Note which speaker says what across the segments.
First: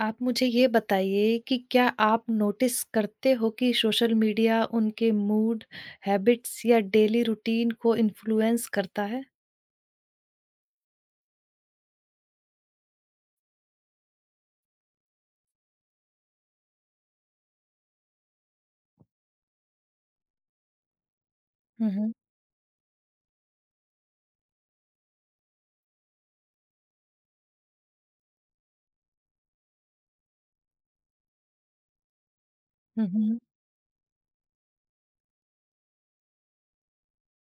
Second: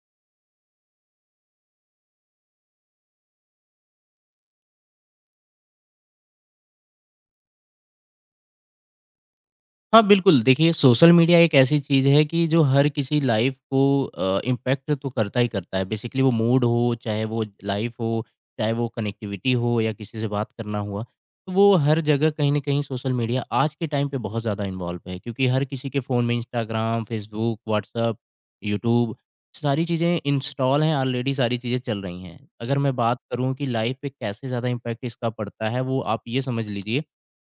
Speaker 1: आप मुझे ये बताइए कि क्या आप नोटिस करते हो कि सोशल मीडिया उनके मूड, हैबिट्स या डेली रूटीन को इन्फ्लुएंस करता है?
Speaker 2: हाँ, बिल्कुल। देखिए, सोशल मीडिया एक ऐसी चीज़ है कि जो हर किसी लाइफ़ को इम्पैक्ट तो करता ही करता है। बेसिकली वो मूड हो, चाहे वो लाइफ़ हो, चाहे वो कनेक्टिविटी हो या किसी से बात करना हुआ। तो वो
Speaker 1: हुँ,
Speaker 2: हर
Speaker 1: हुँ।
Speaker 2: जगह कहीं न कहीं सोशल मीडिया आज के टाइम पे बहुत ज़्यादा इन्वॉल्व है क्योंकि हर किसी के फ़ोन में इंस्टाग्राम, फ़ेसबुक, व्हाट्सएप, यूट्यूब सारी चीज़ें इंस्टॉल हैं, ऑलरेडी सारी चीज़ें चल रही हैं। अगर मैं
Speaker 1: हुँ,
Speaker 2: बात
Speaker 1: हुँ।
Speaker 2: करूँ कि लाइफ़ पे कैसे ज़्यादा इम्पैक्ट इसका पड़ता है, वो आप ये समझ लीजिए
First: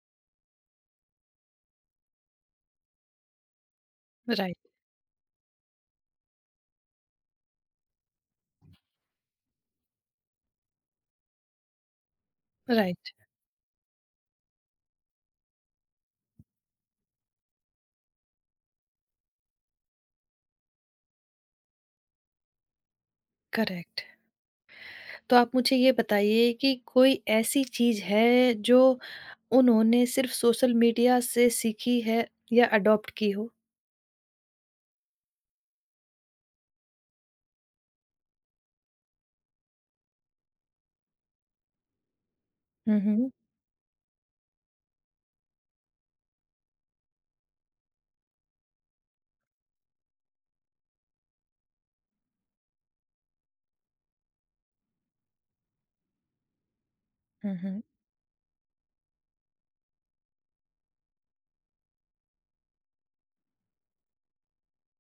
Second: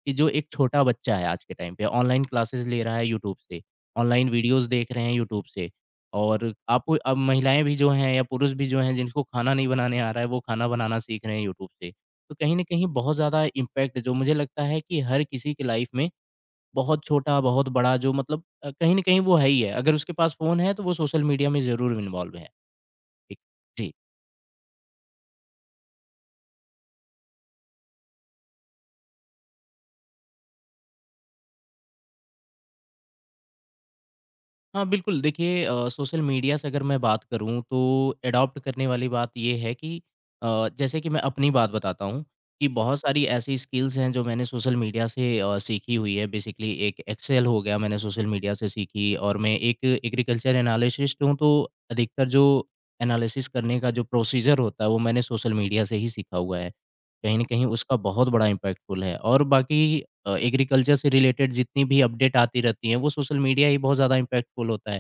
Speaker 2: कि जो एक छोटा बच्चा है आज के टाइम पे ऑनलाइन क्लासेस ले रहा है यूट्यूब से, ऑनलाइन
Speaker 1: राइट,
Speaker 2: वीडियोज़ देख रहे हैं यूट्यूब से और आपको अब महिलाएँ भी जो हैं या पुरुष भी जो हैं जिनको खाना नहीं बनाने आ रहा है, वो खाना बनाना सीख रहे हैं यूट्यूब से। तो कहीं न कहीं
Speaker 1: राइट,
Speaker 2: बहुत ज़्यादा इम्पैक्ट जो मुझे लगता है कि हर किसी की लाइफ़ में बहुत छोटा, बहुत बड़ा जो मतलब कहीं न कहीं वो है ही है। अगर उसके पास फ़ोन है तो वो सोशल मीडिया में ज़रूर इन्वॉल्व है। ठीक, जी।
Speaker 1: करेक्ट। तो आप मुझे ये बताइए कि कोई ऐसी चीज़ है जो उन्होंने सिर्फ़ सोशल मीडिया से सीखी है या अडॉप्ट की हो?
Speaker 2: हाँ, बिल्कुल। देखिए सोशल मीडिया से अगर मैं बात करूँ तो एडॉप्ट करने वाली बात ये है कि जैसे कि मैं अपनी बात बताता हूँ कि बहुत
Speaker 1: हुँ,
Speaker 2: सारी
Speaker 1: हुँ।
Speaker 2: ऐसी स्किल्स हैं जो मैंने सोशल मीडिया से सीखी हुई है। बेसिकली एक एक्सेल हो गया मैंने सोशल मीडिया से सीखी और मैं एक एग्रीकल्चर एनालिसिस्ट हूँ तो अधिकतर जो एनालिसिस करने का जो प्रोसीजर होता है वो मैंने सोशल मीडिया से ही सीखा हुआ है। कहीं न
Speaker 1: हुँ,
Speaker 2: कहीं
Speaker 1: हुँ।
Speaker 2: उसका बहुत बड़ा इम्पैक्टफुल है और बाकी एग्रीकल्चर से रिलेटेड जितनी भी अपडेट आती रहती हैं, वो सोशल मीडिया ही बहुत ज़्यादा इम्पैक्टफुल होता है,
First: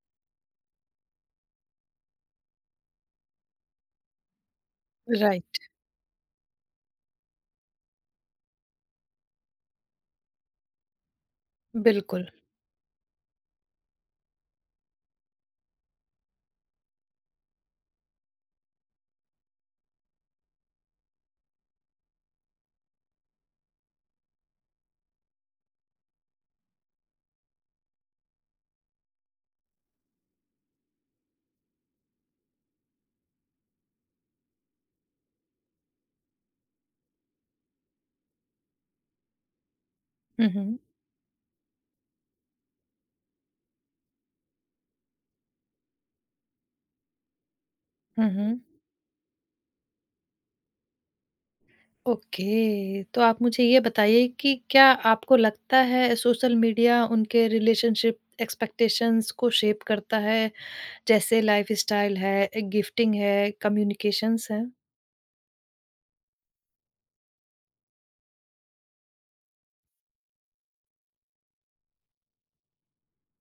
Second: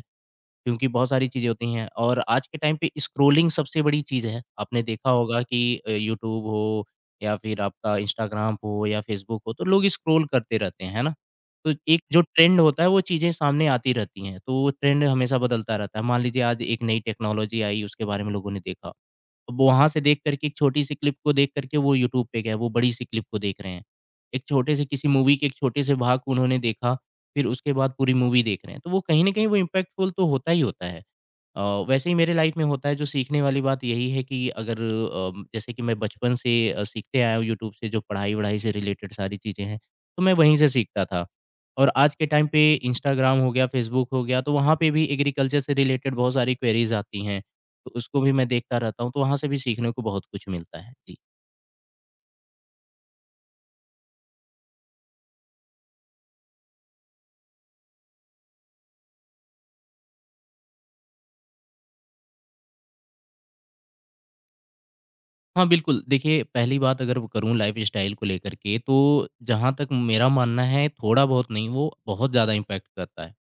Speaker 2: क्योंकि बहुत सारी चीज़ें होती हैं और आज के टाइम पे स्क्रॉलिंग सबसे बड़ी चीज़ है। आपने देखा होगा
Speaker 1: राइट,
Speaker 2: कि यूट्यूब हो या फिर आपका इंस्टाग्राम हो या फेसबुक हो, तो लोग स्क्रॉल करते रहते हैं, है ना? तो एक जो
Speaker 1: बिल्कुल।
Speaker 2: ट्रेंड होता है, वो चीज़ें सामने आती रहती हैं, तो वो ट्रेंड हमेशा बदलता रहता है। मान लीजिए आज एक नई टेक्नोलॉजी आई, उसके बारे में लोगों ने देखा। वहाँ से देख कर के एक छोटी-सी क्लिप को देख कर के वो यूट्यूब पे गए, वो बड़ी-सी क्लिप को देख रहे हैं। एक छोटे-से किसी मूवी के एक छोटे-से भाग को उन्होंने देखा, फिर उसके बाद पूरी मूवी देख रहे हैं। तो वो कहीं न कहीं वो इम्पैक्टफुल तो होता ही होता है। अ, वैसे ही मेरे लाइफ में होता है जो सीखने वाली बात यही है कि अगर जैसे कि मैं बचपन से सीखते आया हूँ यूट्यूब से जो पढ़ाई-वढ़ाई से रिलेटेड सारी चीज़ें हैं, तो मैं
Speaker 1: हुँ,
Speaker 2: वहीं से
Speaker 1: हुँ।
Speaker 2: सीखता था। और आज के टाइम पे इंस्टाग्राम हो गया, फेसबुक हो गया, तो वहाँ पे भी एग्रीकल्चर से रिलेटेड बहुत सारी क्वेरीज़ आती हैं, तो उसको
Speaker 1: हुँ,
Speaker 2: भी मैं
Speaker 1: हुँ।
Speaker 2: देखता रहता हूँ, तो वहाँ से भी सीखने को बहुत कुछ मिलता है। जी।
Speaker 1: ओके, तो आप मुझे ये बताइए कि क्या आपको लगता है सोशल मीडिया उनके रिलेशनशिप एक्सपेक्टेशंस को शेप करता है? जैसे लाइफ़स्टाइल है, गिफ्टिंग है, कम्युनिकेशंस है?
Speaker 2: हाँ, बिल्कुल, देखिए पहली बात अगर करूँ लाइफ़स्टाइल को लेकर के, तो जहाँ तक मेरा मानना है थोड़ा बहुत नहीं, वो बहुत ज़्यादा इम्पैक्ट करता है।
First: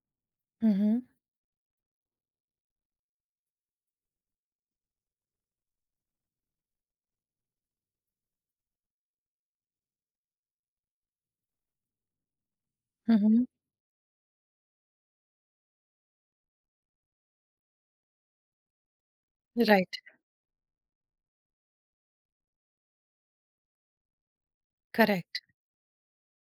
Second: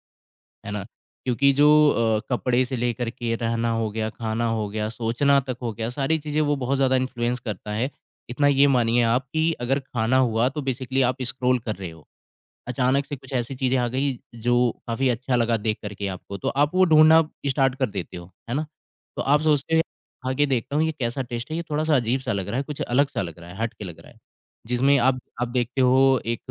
Speaker 2: है
Speaker 1: हुँ,
Speaker 2: ना?
Speaker 1: हुँ।
Speaker 2: क्योंकि जो कपड़े से लेकर के रहना हो गया, खाना हो गया, सोचना तक हो गया, सारी चीज़ें वो बहुत ज़्यादा इन्फ्लुएंस करता है। इतना ये मानिए आप कि अगर खाना हुआ तो बेसिकली आप स्क्रॉल कर रहे हो। अचानक से
Speaker 1: हुँ,
Speaker 2: कुछ
Speaker 1: हुँ।
Speaker 2: ऐसी चीज़ें आ गई जो काफ़ी अच्छा लगा देख कर के आपको, तो आप वो ढूँढना स्टार्ट कर देते हो, है ना? तो आप सोचते हो
Speaker 1: राइट,
Speaker 2: खा के देखता हूँ ये कैसा टेस्ट है, ये थोड़ा-सा अजीब-सा लग रहा है, कुछ अलग-सा लग रहा है, हट के लग रहा है। जिसमें आप
Speaker 1: करेक्ट।
Speaker 2: आप देखते हो एक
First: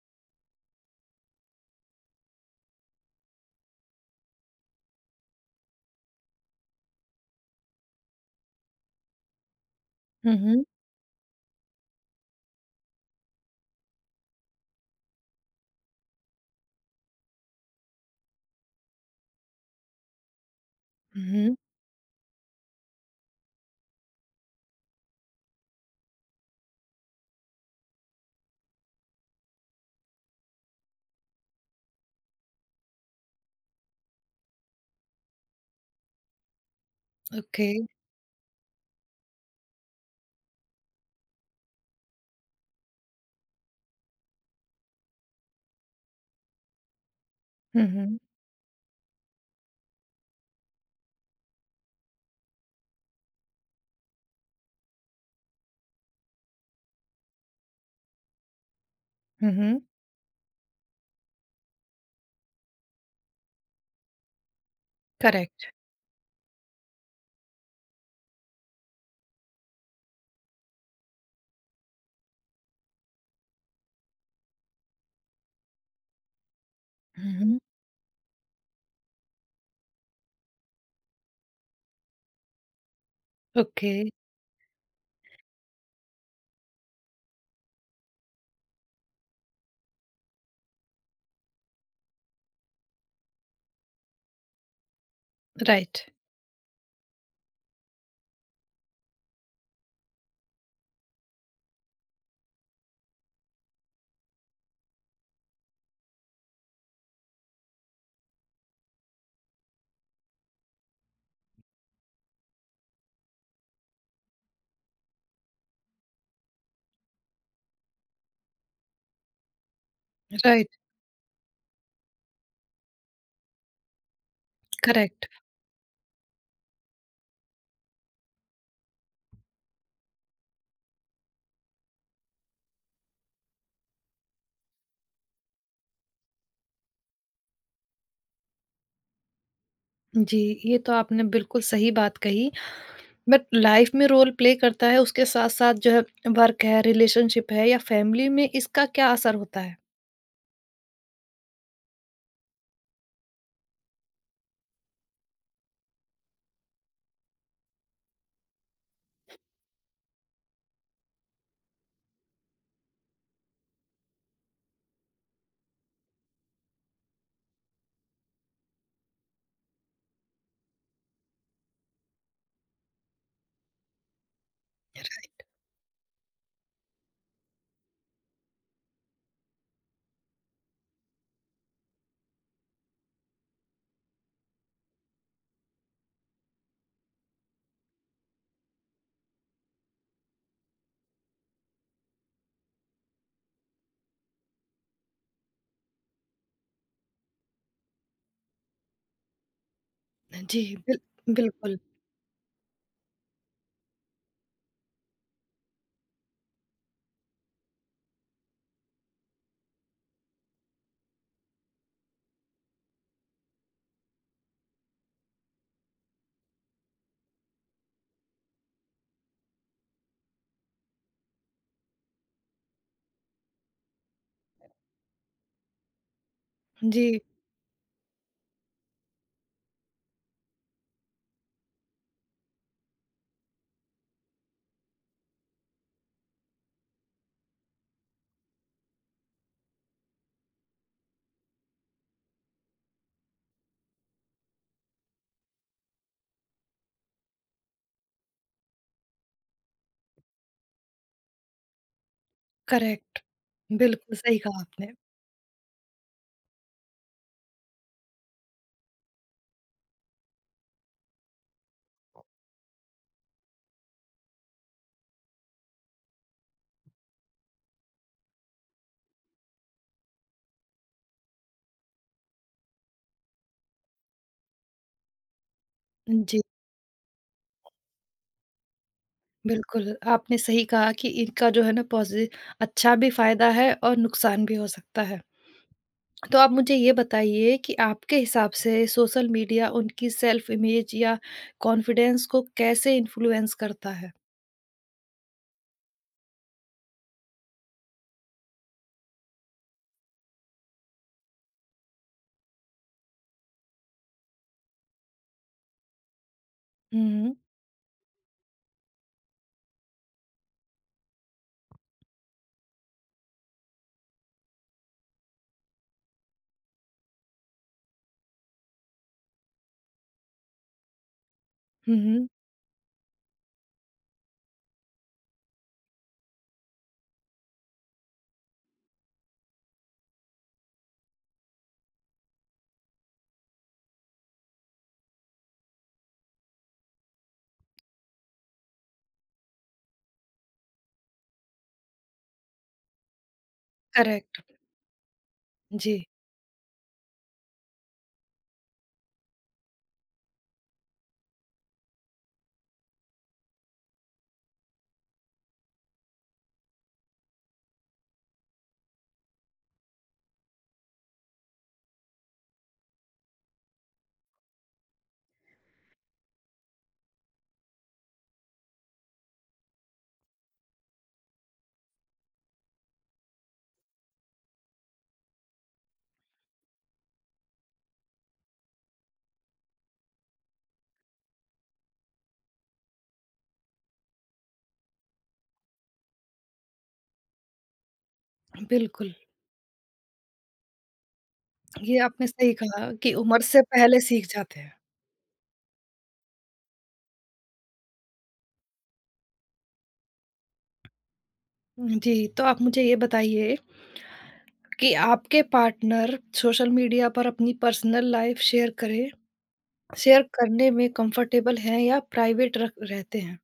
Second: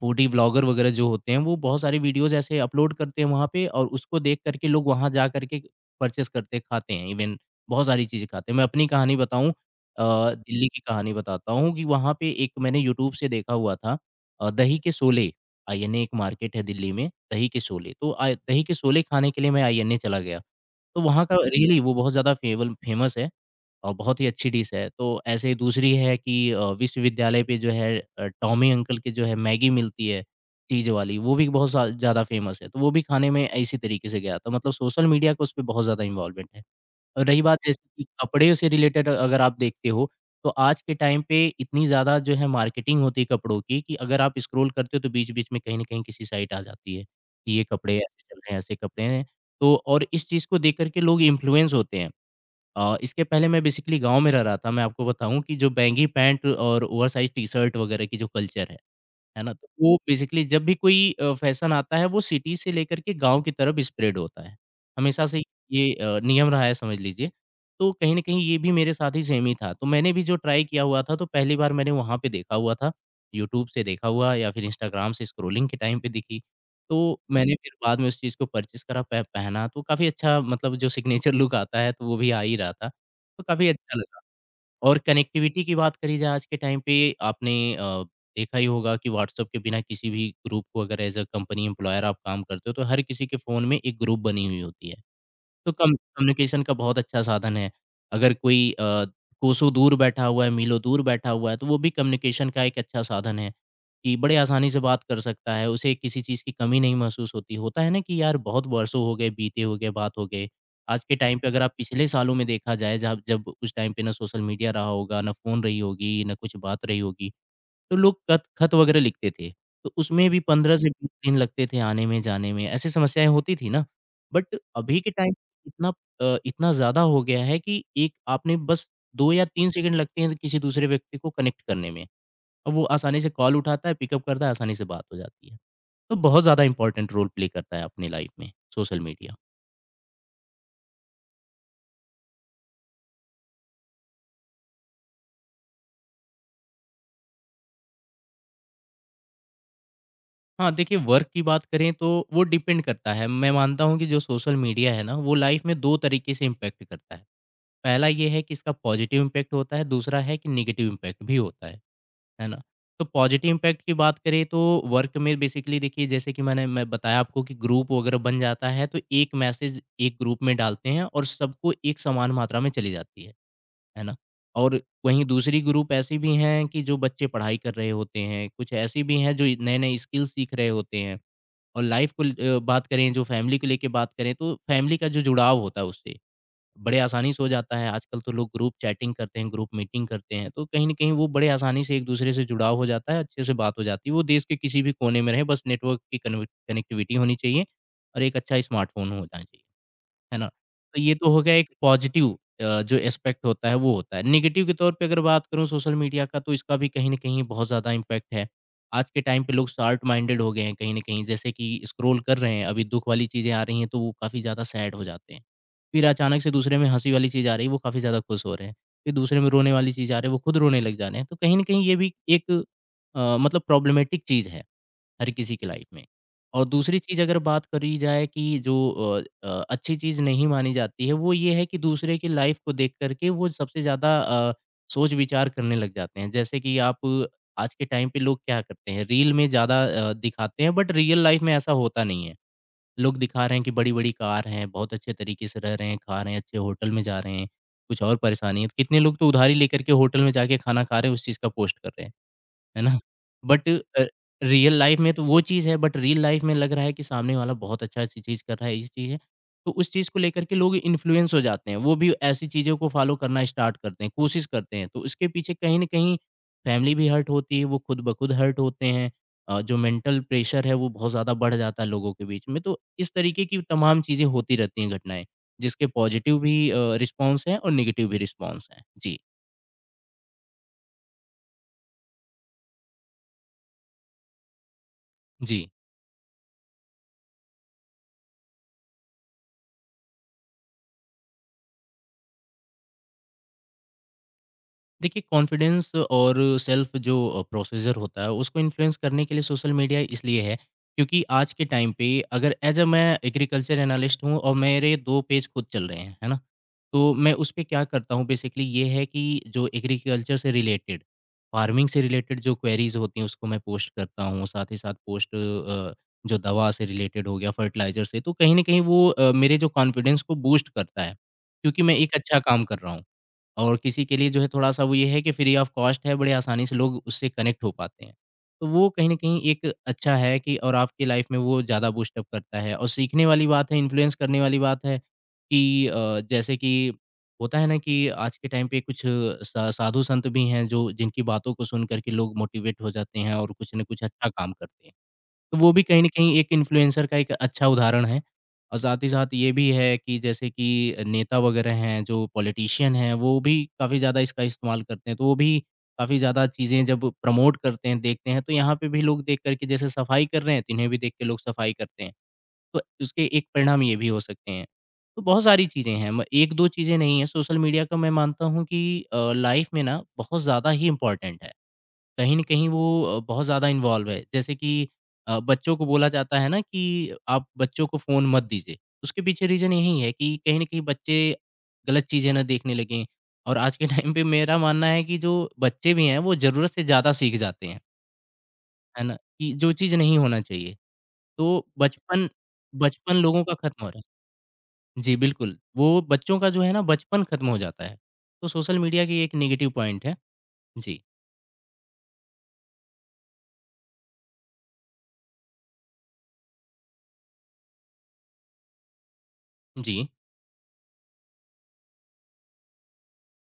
Speaker 2: फूडी ब्लॉगर वगैरह जो होते हैं, वो बहुत सारी वीडियोज़ ऐसे अपलोड करते हैं वहाँ पे और उसको देख कर के लोग वहाँ जा कर के परचेज़ करते हैं, खाते हैं इवेन बहुत सारी चीज़ें खाते हैं। मैं अपनी कहानी बताऊँ अ,
Speaker 1: हुँ, हुँ।
Speaker 2: दिल्ली की कहानी बताता हूँ कि वहाँ पे एक मैंने यूट्यूब से देखा हुआ था दही के शोले। आईएनए एक मार्केट है दिल्ली में, दही के शोले, तो दही के शोले खाने के लिए मैं आईएनए चला गया। तो
Speaker 1: हुँ,
Speaker 2: वहाँ का
Speaker 1: हुँ।
Speaker 2: रियली वो बहुत ज़्यादा फेवल फेमस है और बहुत ही अच्छी डिश है। तो ऐसे ही दूसरी है कि विश्वविद्यालय पे जो है टॉमी अंकल की जो है मैगी मिलती है, चीज़ वाली, वो भी बहुत सा ज़्यादा फेमस है। तो वो भी खाने में इसी तरीके से गया था। मतलब सोशल मीडिया का उसपे बहुत ज़्यादा इन्वॉल्वमेंट है। और रही बात
Speaker 1: ओके।
Speaker 2: जैसे कि कपड़े से रिलेटेड अगर आप देखते हो, तो आज के टाइम पे इतनी ज़्यादा जो है मार्केटिंग होती है कपड़ों की कि अगर आप स्क्रॉल करते हो तो बीच-बीच में कहीं न कहीं किसी साइट आ जाती है, कि ये
Speaker 1: हुँ,
Speaker 2: कपड़े
Speaker 1: हुँ।
Speaker 2: ऐसे चल रहे हैं, ऐसे कपड़े हैं। तो और इस चीज़ को देख कर के लोग इन्फ्लुएंस होते हैं। इसके पहले मैं बेसिकली गाँव में रह रहा था, मैं आपको बताऊँ कि जो बैंगी पैंट और ओवरसाइज़ टी-शर्ट वगैरह की जो कल्चर है
Speaker 1: हुँ,
Speaker 2: ना? तो
Speaker 1: हुँ।
Speaker 2: वो बेसिकली जब भी कोई फैशन आता है वो सिटी से लेकर के गाँव की तरफ स्प्रेड होता है। हमेशा से
Speaker 1: करेक्ट।
Speaker 2: ये नियम रहा है समझ लीजिए। तो कहीं न कहीं ये भी मेरे साथ ही सेम ही था। तो मैंने भी जो ट्राई किया हुआ था तो पहली बार मैंने वहाँ पे देखा हुआ था। यूट्यूब से देखा हुआ या फिर इंस्टाग्राम से स्क्रॉलिंग के टाइम पे दिखी। तो
Speaker 1: हुँ,
Speaker 2: मैंने
Speaker 1: हुँ।
Speaker 2: फिर बाद में उस चीज़ को परचेज़ करा, प पहना तो काफ़ी अच्छा मतलब जो सिग्नेचर लुक आता है तो वो भी आ ही रहा था। तो काफ़ी
Speaker 1: ओके,
Speaker 2: अच्छा लगा। और कनेक्टिविटी की बात करी जाए आज के टाइम पे आपने देखा ही होगा कि व्हाट्सएप के बिना किसी भी ग्रुप को अगर एज अ कंपनी एम्प्लॉयर आप काम करते हो तो हर किसी के फ़ोन में एक ग्रुप बनी हुई होती है तो कम
Speaker 1: राइट,
Speaker 2: कम्युनिकेशन का बहुत अच्छा साधन है। अगर कोई कोसों दूर बैठा हुआ है, मीलों दूर बैठा हुआ है, तो वो भी कम्युनिकेशन का एक अच्छा साधन है, कि बड़े आसानी से बात कर सकता है, उसे किसी चीज़ की कमी नहीं महसूस होती। होता है ना कि यार बहुत वर्षों हो गए, बीते हो गए, बात हो गए। आज के टाइम पे अगर आप पिछले सालों में देखा जाए, जब जब उस टाइम पे ना सोशल मीडिया रहा होगा, ना फ़ोन रही होगी, ना कुछ बात रही होगी। तो लोग कत खत वगैरह लिखते थे, तो उसमें भी
Speaker 1: राइट,
Speaker 2: 15 से 20 दिन लगते थे आने में, जाने में, ऐसी समस्याएँ होती थी ना। बट अभी के
Speaker 1: करेक्ट।
Speaker 2: टाइम इतना इतना ज़्यादा हो गया है कि एक आपने बस 2 या 3 सेकंड लगते हैं किसी दूसरे व्यक्ति को कनेक्ट करने में और वो आसानी से कॉल उठाता है, पिकअप करता है, आसानी से बात हो जाती है। तो बहुत ज़्यादा इम्पोर्टेंट रोल प्ले करता है अपनी लाइफ़ में सोशल मीडिया।
Speaker 1: जी, ये तो आपने बिल्कुल सही बात कही। बट लाइफ में रोल प्ले करता है, उसके साथ-साथ जो है वर्क है, रिलेशनशिप है या फैमिली में इसका क्या असर होता है?
Speaker 2: हाँ, देखिए वर्क की बात करें तो वो डिपेंड करता है, मैं मानता हूँ कि जो सोशल मीडिया है ना, वो लाइफ़ में 2 तरीके से इम्पैक्ट करता है। पहला ये है कि इसका पॉजिटिव इम्पैक्ट होता है, दूसरा है कि नेगेटिव इम्पैक्ट भी होता है ना? तो पॉजिटिव इम्पैक्ट की बात करें तो वर्क में बेसिकली देखिए जैसे कि मैं बताया आपको कि ग्रुप वगैरह बन जाता है तो एक मैसेज एक ग्रुप में डालते हैं और सबको एक समान मात्रा में चली जाती है ना? और वहीं दूसरी ग्रुप ऐसी भी हैं कि जो बच्चे पढ़ाई कर रहे होते हैं, कुछ ऐसी भी हैं जो नए-नए स्किल सीख रहे होते हैं और लाइफ़ को बात करें जो फैमिली को लेके बात करें तो फैमिली का जो जुड़ाव होता है उससे बड़े आसानी से हो जाता है। आजकल तो लोग ग्रुप चैटिंग करते हैं, ग्रुप मीटिंग करते हैं, तो कहीं न कहीं वो बड़े आसानी से एक-दूसरे से जुड़ाव हो जाता है, अच्छे से बात हो जाती है। वो देश के किसी भी कोने में रहें, बस नेटवर्क की कन्व कनेक्टिविटी होनी चाहिए और एक अच्छा स्मार्टफ़ोन होना चाहिए। है ना?
Speaker 1: जी। बिल
Speaker 2: तो ये तो हो गया एक
Speaker 1: बिल्कुल,
Speaker 2: पॉजिटिव जो एस्पेक्ट होता है वो होता है। नेगेटिव के तौर पे अगर बात करूँ सोशल मीडिया का तो इसका भी कहीं न कहीं बहुत ज़्यादा इम्पैक्ट है। आज के टाइम पे लोग शॉर्ट माइंडेड हो गए हैं कहीं न कहीं, जैसे कि स्क्रॉल कर रहे हैं, अभी दुःख वाली चीज़ें आ रही हैं तो वो काफ़ी ज़्यादा सैड हो जाते हैं। फिर अचानक से दूसरे में हँसी वाली चीज़ आ रही है, वो काफ़ी ज़्यादा खुश हो रहे हैं। फिर दूसरे में रोने वाली चीज़ आ रही है, वो खुद रोने लग जा रहे हैं। तो कहीं न कहीं ये भी एक मतलब प्रॉब्लमैटिक चीज़ है। हर किसी की लाइफ में। और दूसरी चीज़
Speaker 1: जी,
Speaker 2: अगर बात करी जाए कि जो अच्छी चीज़ नहीं मानी जाती है, वो ये है कि दूसरे की लाइफ को देख कर के वो सबसे ज़्यादा सोच-विचार करने लग जाते हैं। जैसे कि आप आज के टाइम पे लोग क्या करते हैं, रील में ज़्यादा दिखाते हैं बट रियल लाइफ में ऐसा होता नहीं है। लोग दिखा रहे हैं कि बड़ी-बड़ी कार हैं, बहुत अच्छे तरीके से रह रहे हैं, खा रहे हैं, अच्छे होटल में जा रहे हैं, कुछ और परेशानी है। तो कितने लोग तो उधारी लेकर के होटल में जाके खाना खा रहे हैं, उस चीज़ का पोस्ट कर रहे हैं। है ना?
Speaker 1: करेक्ट।
Speaker 2: बट
Speaker 1: बिल्कुल सही कहा
Speaker 2: रियल
Speaker 1: आपने।
Speaker 2: लाइफ़ में तो वो चीज़ है, बट रियल लाइफ़ में लग रहा है कि सामने वाला बहुत अच्छा ची चीज़ कर रहा है, ये चीज़ है। तो उस चीज़ को लेकर के लोग इन्फ्लुएंस हो जाते हैं, वो भी ऐसी चीज़ों को फ़ॉलो करना स्टार्ट करते हैं, कोशिश करते हैं। तो इसके पीछे कहीं न कहीं फैमिली भी हर्ट होती है, वो खुद ब खुद हर्ट होते हैं। जो मेंटल प्रेशर है वो बहुत ज़्यादा बढ़ जाता है लोगों के बीच में। तो इस तरीके की तमाम चीज़ें होती रहती हैं घटनाएँ, जिसके पॉज़िटिव
Speaker 1: जी,
Speaker 2: भी रिस्पॉन्स हैं और नेगेटिव भी रिस्पॉन्स हैं। जी।
Speaker 1: बिल्कुल, आपने सही कहा कि इनका जो है ना पॉज़ि अच्छा भी फ़ायदा है और नुकसान भी हो सकता है।
Speaker 2: जी।
Speaker 1: तो आप मुझे ये बताइए कि आपके हिसाब से सोशल मीडिया उनकी सेल्फ इमेज या कॉन्फिडेंस को कैसे इन्फ्लुएंस करता है?
Speaker 2: देखिए, कॉन्फिडेंस और सेल्फ जो प्रोसीजर होता है उसको इन्फ्लुएंस करने के लिए सोशल मीडिया इसलिए है, क्योंकि आज के टाइम पे अगर एज अ मैं एग्रीकल्चर एनालिस्ट हूँ और मेरे दो पेज खुद चल रहे हैं, है ना?
Speaker 1: हुँ,
Speaker 2: तो मैं
Speaker 1: हुँ।
Speaker 2: उस पे क्या करता हूँ बेसिकली ये है कि जो एग्रीकल्चर से रिलेटेड, फार्मिंग से रिलेटेड जो क्वेरीज होती हैं उसको मैं पोस्ट करता हूँ, साथ ही साथ पोस्ट जो दवा से रिलेटेड हो गया, फर्टिलाइजर से, तो कहीं ना कहीं वो मेरे जो कॉन्फिडेंस को बूस्ट करता है, क्योंकि मैं
Speaker 1: हुँ,
Speaker 2: एक
Speaker 1: हुँ।
Speaker 2: अच्छा काम कर रहा हूँ। और किसी के लिए जो है थोड़ा-सा वो ये है कि फ्री ऑफ कॉस्ट है, बड़े आसानी से लोग उससे कनेक्ट हो पाते हैं। तो वो कहीं न कहीं एक अच्छा है कि और आपकी लाइफ़ में वो ज़्यादा बूस्ट अप करता है और सीखने वाली बात है, इन्फ्लुएंस करने वाली बात है कि जैसे कि होता है ना कि आज के टाइम पे कुछ सा साधु संत भी हैं जो जिनकी बातों को सुन कर के लोग मोटिवेट हो जाते हैं और कुछ न कुछ अच्छा
Speaker 1: करेक्ट।
Speaker 2: काम करते हैं। तो वो भी कहीं
Speaker 1: जी,
Speaker 2: न कहीं एक इन्फ्लुएंसर का एक अच्छा उदाहरण है। और साथ ही साथ ये भी है कि जैसे कि नेता वगैरह हैं, जो पॉलिटिशियन हैं, वो भी काफ़ी ज़्यादा इसका इस्तेमाल करते हैं। तो वो भी काफ़ी ज़्यादा चीज़ें जब प्रमोट करते हैं, देखते हैं, तो यहाँ पे भी लोग देख कर के, जैसे सफाई कर रहे हैं, तो इन्हें भी देख के लोग सफाई करते हैं। तो उसके एक परिणाम ये भी हो सकते हैं। तो बहुत सारी चीज़ें हैं, म 1-2 चीज़ें नहीं हैं। सोशल मीडिया का मैं मानता हूँ कि लाइफ़ में ना बहुत ज़्यादा ही इम्पोर्टेंट है। कहीं न कहीं वो बहुत ज़्यादा इन्वॉल्व है। जैसे कि बच्चों को बोला जाता है ना कि आप बच्चों को फ़ोन मत दीजिए। उसके पीछे रीज़न यही है कि कहीं न कहीं बच्चे गलत चीज़ें ना देखने लगें, और आज के टाइम पे मेरा मानना है कि जो बच्चे भी हैं, वो ज़रूरत से ज़्यादा सीख जाते हैं। है
Speaker 1: बिल्कुल।
Speaker 2: ना? कि जो चीज़ नहीं होना चाहिए। तो
Speaker 1: ये आपने
Speaker 2: बचपन
Speaker 1: सही कहा कि
Speaker 2: बचपन
Speaker 1: उम्र
Speaker 2: लोगों का
Speaker 1: से
Speaker 2: खत्म हो रहा
Speaker 1: पहले
Speaker 2: है।
Speaker 1: सीख जाते हैं।
Speaker 2: जी, बिल्कुल। वो बच्चों का जो है ना बचपन खत्म हो जाता है। तो सोशल मीडिया की एक नेगेटिव पॉइंट है। जी।
Speaker 1: जी, तो आप मुझे ये बताइए कि आपके पार्टनर सोशल मीडिया पर अपनी पर्सनल लाइफ शेयर करें,
Speaker 2: जी।
Speaker 1: शेयर करने में कंफर्टेबल हैं या प्राइवेट रख रहते हैं?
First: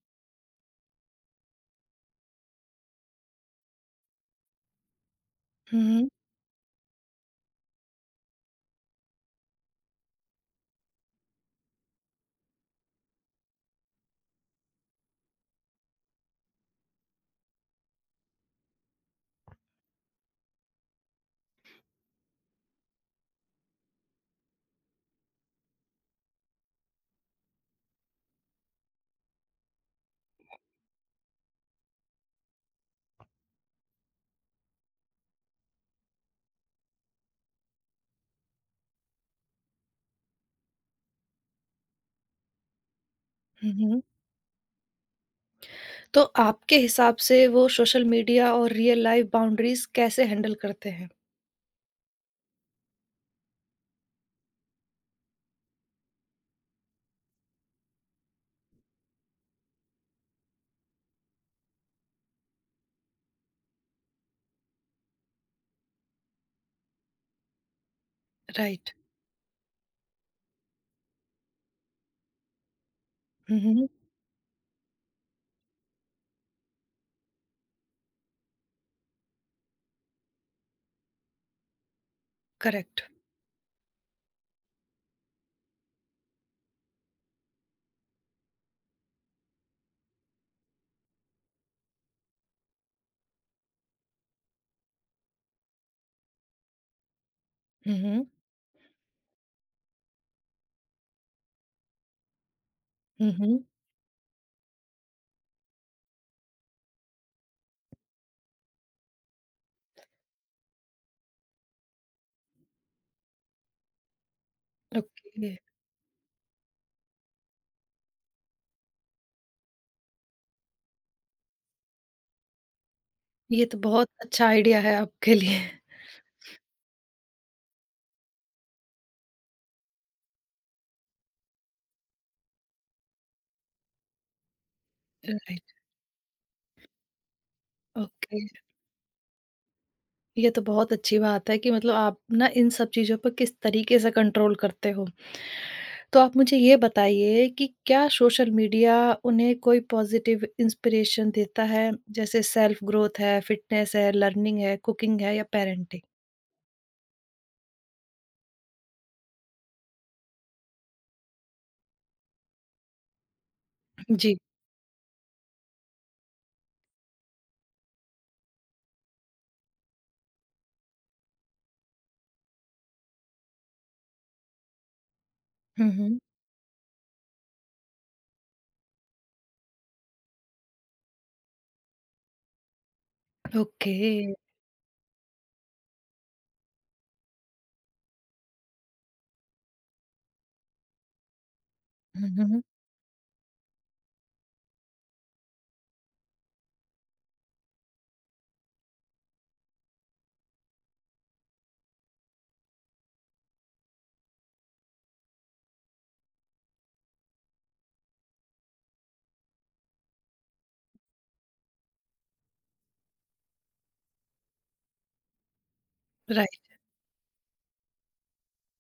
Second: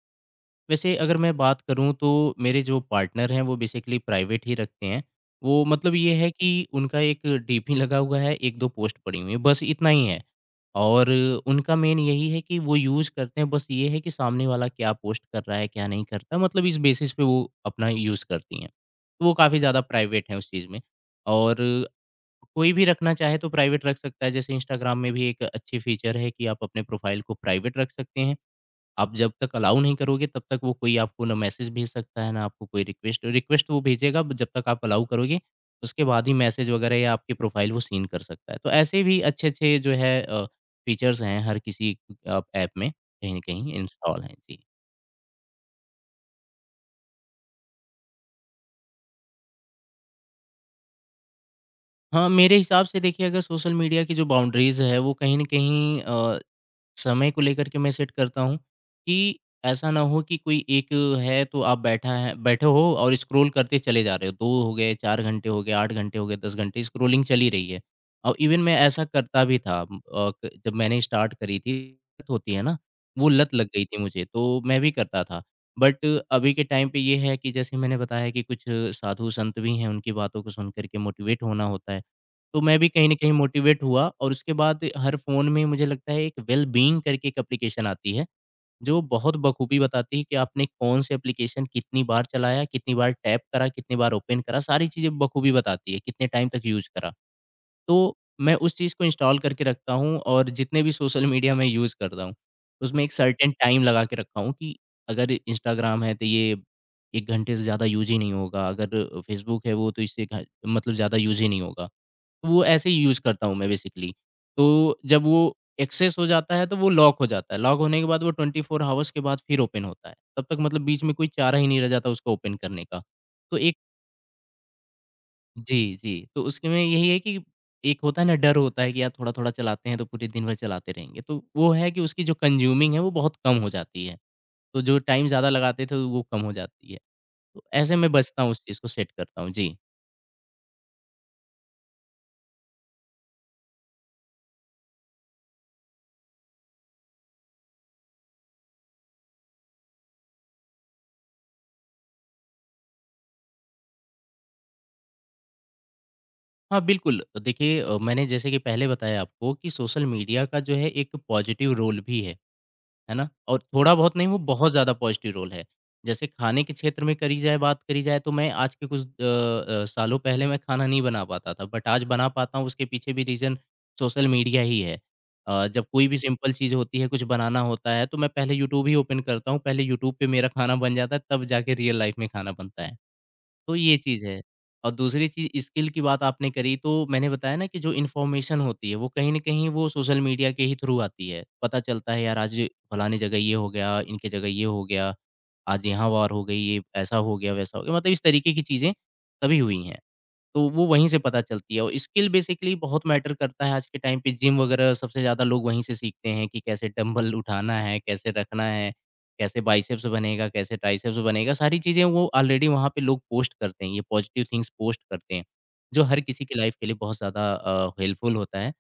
Speaker 2: वैसे अगर मैं बात करूँ तो मेरे जो पार्टनर हैं वो बेसिकली प्राइवेट ही रखते हैं। वो मतलब
Speaker 1: हुँ,
Speaker 2: ये है कि उनका एक डीपी लगा हुआ है, 1-2 पोस्ट पड़ी हुई है, बस इतना ही है। और उनका मेन यही है कि वो यूज़ करते हैं, बस ये है कि सामने वाला क्या पोस्ट कर रहा है, क्या नहीं करता, मतलब इस बेसिस पे वो अपना यूज़ करती हैं। तो वो काफ़ी ज़्यादा प्राइवेट हैं उस चीज़ में। और कोई भी रखना चाहे तो प्राइवेट रख सकता है, जैसे इंस्टाग्राम में भी एक अच्छी फीचर है कि आप अपने प्रोफाइल को प्राइवेट रख सकते हैं। आप जब तक अलाउ नहीं करोगे तब तक वो कोई आपको ना मैसेज भेज सकता है ना आपको कोई रिक्वेस्ट रिक्वेस्ट वो भेजेगा, जब तक आप अलाउ करोगे उसके बाद ही मैसेज वगैरह या आपकी प्रोफाइल वो सीन कर सकता है। तो ऐसे भी अच्छे अच्छे जो है फीचर्स हैं हर किसी ऐप में कहीं ना कहीं
Speaker 1: हुँ, हुँ।
Speaker 2: इंस्टॉल हैं। जी।
Speaker 1: तो आपके हिसाब से वो सोशल मीडिया और रियल लाइफ बाउंड्रीज़ कैसे हैंडल करते हैं?
Speaker 2: हाँ, मेरे हिसाब से देखिए, अगर सोशल मीडिया की जो बाउंड्रीज है वो कहीं ना कहीं समय को लेकर के मैं सेट करता हूँ कि ऐसा ना हो कि कोई एक है तो आप बैठा है बैठे हो और स्क्रॉल करते चले जा रहे हो, 2 हो गए, 4 घंटे हो गए, 8 घंटे हो गए, 10 घंटे स्क्रॉलिंग चली रही है। और इवन मैं
Speaker 1: राइट।
Speaker 2: ऐसा करता भी था, जब मैंने स्टार्ट करी थी, लत होती है ना, वो लत
Speaker 1: हुँ,
Speaker 2: लग गई
Speaker 1: हुँ।
Speaker 2: थी मुझे तो मैं भी करता था। बट अभी के टाइम पे ये है कि जैसे मैंने बताया कि कुछ साधु संत भी हैं उनकी बातों को सुन करके मोटिवेट होना होता है, तो मैं भी
Speaker 1: करेक्ट।
Speaker 2: कहीं न कहीं मोटिवेट हुआ और उसके बाद हर फ़ोन में मुझे लगता है एक वेल बीइंग करके एक एप्लीकेशन आती है, जो बहुत बखूबी बताती है कि आपने कौन-से एप्लीकेशन कितनी बार चलाया, कितनी बार टैप करा, कितनी बार ओपन करा, सारी चीज़ें बखूबी बताती है, कितने टाइम तक यूज़ करा।
Speaker 1: हुँ,
Speaker 2: तो
Speaker 1: हुँ।
Speaker 2: मैं उस चीज़ को इंस्टॉल करके रखता हूँ और जितने भी सोशल मीडिया मैं यूज़ करता हूँ, उसमें एक
Speaker 1: हुँ,
Speaker 2: सर्टेन
Speaker 1: हुँ।
Speaker 2: टाइम लगा के रखा हूँ कि अगर इंस्टाग्राम है तो ये 1 घंटे से ज़्यादा यूज़ ही नहीं होगा, अगर फेसबुक है वो तो इससे घ मतलब ज़्यादा यूज़ ही नहीं होगा। वो ऐसे ही यूज़ करता हूँ मैं बेसिकली। तो जब
Speaker 1: ओके।
Speaker 2: वो एक्सेस हो जाता है तो वो लॉक हो जाता है। लॉक होने के बाद वो 24 हॉवर्स के बाद फिर ओपन होता है। तब तक मतलब बीच में कोई चारा ही नहीं रह जाता उसको ओपन करने का। तो
Speaker 1: ये
Speaker 2: एक,
Speaker 1: तो बहुत अच्छा आइडिया है आपके लिए।
Speaker 2: जी, जी। तो उसके में यही है कि एक होता है ना, डर होता है कि यार थोड़ा-थोड़ा चलाते हैं तो पूरे दिन भर चलाते रहेंगे। तो वो है कि उसकी जो कंज्यूमिंग है वो बहुत कम हो जाती है। तो जो टाइम ज़्यादा
Speaker 1: राइट,
Speaker 2: लगाते थे वो कम हो जाती है। तो ऐसे मैं
Speaker 1: ओके।
Speaker 2: बचता हूँ, उस चीज़ को सेट करता हूँ। जी।
Speaker 1: ये तो बहुत अच्छी बात है कि मतलब आप ना इन सब चीज़ों पर किस तरीके से कंट्रोल करते हो। तो आप मुझे ये बताइए कि क्या सोशल मीडिया उन्हें कोई पॉज़िटिव इंस्पिरेशन देता है? जैसे सेल्फ ग्रोथ है, फिटनेस है, लर्निंग है, कुकिंग है या पेरेंटिंग?
Speaker 2: हाँ, बिल्कुल। देखिए, मैंने जैसे कि पहले बताया आपको कि सोशल मीडिया का जो है एक पॉज़िटिव रोल भी है ना? और थोड़ा बहुत नहीं,
Speaker 1: जी।
Speaker 2: वो बहुत ज़्यादा पॉज़िटिव रोल है। जैसे खाने के क्षेत्र में करी जाए, बात करी जाए, तो मैं आज के कुछ सालों पहले मैं खाना नहीं बना पाता था बट आज बना पाता हूँ, उसके पीछे भी रीज़न सोशल मीडिया ही है। जब
Speaker 1: हुँ,
Speaker 2: कोई भी
Speaker 1: हुँ।
Speaker 2: सिंपल चीज़ होती है, कुछ बनाना होता है तो मैं पहले यूट्यूब ही ओपन करता हूँ, पहले यूट्यूब पे मेरा खाना बन जाता है तब जाके रियल लाइफ़ में खाना बनता है। तो ये
Speaker 1: ओके।
Speaker 2: चीज़ है। और दूसरी चीज़ स्किल की बात आपने करी तो मैंने बताया ना कि जो इन्फॉर्मेशन होती है वो कहीं न कहीं वो सोशल मीडिया के ही थ्रू आती है। पता चलता है
Speaker 1: हुँ,
Speaker 2: यार आज
Speaker 1: हुँ।
Speaker 2: फलानी जगह ये हो गया, इनके जगह ये हो गया, आज यहाँ वार हो गई, ये ऐसा हो गया, वैसा हो गया, मतलब इस तरीके की चीज़ें तभी हुई हैं। तो वो वहीं से पता चलती है, और स्किल बेसिकली बहुत मैटर करता है। आज के टाइम पे जिम वगैरह सबसे ज़्यादा लोग वहीं से सीखते हैं कि कैसे डंबल उठाना है, कैसे रखना है, कैसे बाइसेप्स बनेगा, कैसे ट्राइसेप्स बनेगा, सारी चीज़ें वो ऑलरेडी वहाँ पे लोग पोस्ट करते हैं, ये पॉजिटिव थिंग्स पोस्ट करते हैं, जो हर किसी की लाइफ
Speaker 1: राइट,
Speaker 2: के लिए बहुत ज़्यादा हेल्पफुल होता है।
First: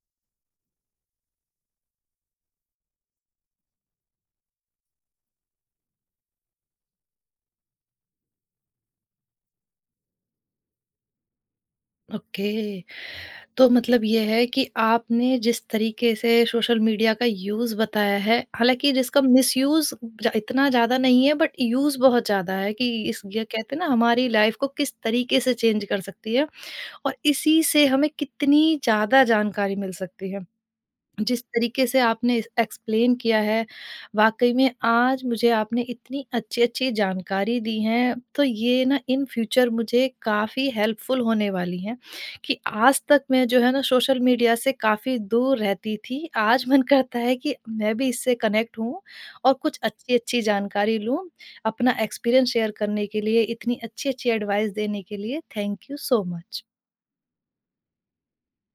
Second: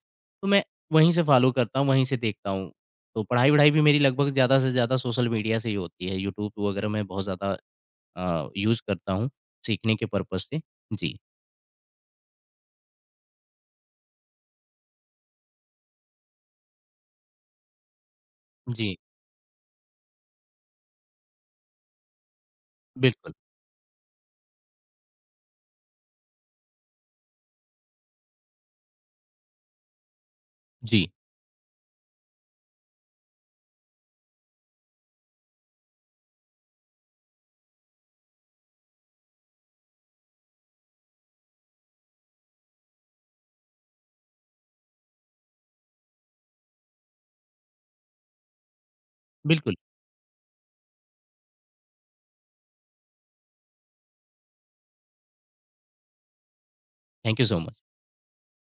Speaker 2: तो मैं वहीं से फ़ॉलो करता हूँ, वहीं से देखता हूँ। तो पढ़ाई-वढ़ाई भी मेरी लगभग ज़्यादा से ज़्यादा सोशल मीडिया से ही होती है, यूट्यूब वगैरह मैं बहुत ज़्यादा यूज़ करता हूँ सीखने के पर्पज़ से। जी।
Speaker 1: ओके। तो मतलब ये है कि आपने जिस तरीके से सोशल मीडिया का यूज़ बताया है, हालाँकि
Speaker 2: जी,
Speaker 1: जिसका मिसयूज़ ज इतना ज़्यादा नहीं है बट यूज़ बहुत ज़्यादा है कि इस
Speaker 2: बिल्कुल,
Speaker 1: ये कहते हैं ना हमारी लाइफ़ को किस तरीके से चेंज कर सकती है और इसी से हमें कितनी ज़्यादा जानकारी मिल सकती है।
Speaker 2: जी,
Speaker 1: जिस तरीके से आपने एक्सप्लेन किया है, वाक़ई में आज मुझे आपने इतनी अच्छी-अच्छी जानकारी दी है, तो ये ना इन फ्यूचर मुझे काफ़ी हेल्पफुल होने वाली हैं कि आज तक मैं जो है ना सोशल मीडिया से काफ़ी दूर रहती थी। आज मन करता है कि मैं भी इससे कनेक्ट हूँ और
Speaker 2: बिल्कुल।
Speaker 1: कुछ अच्छी-अच्छी जानकारी लूँ। अपना एक्सपीरियंस शेयर करने के लिए, इतनी अच्छी-अच्छी एडवाइस देने के लिए, thank you so much.
Speaker 2: Thank you so much.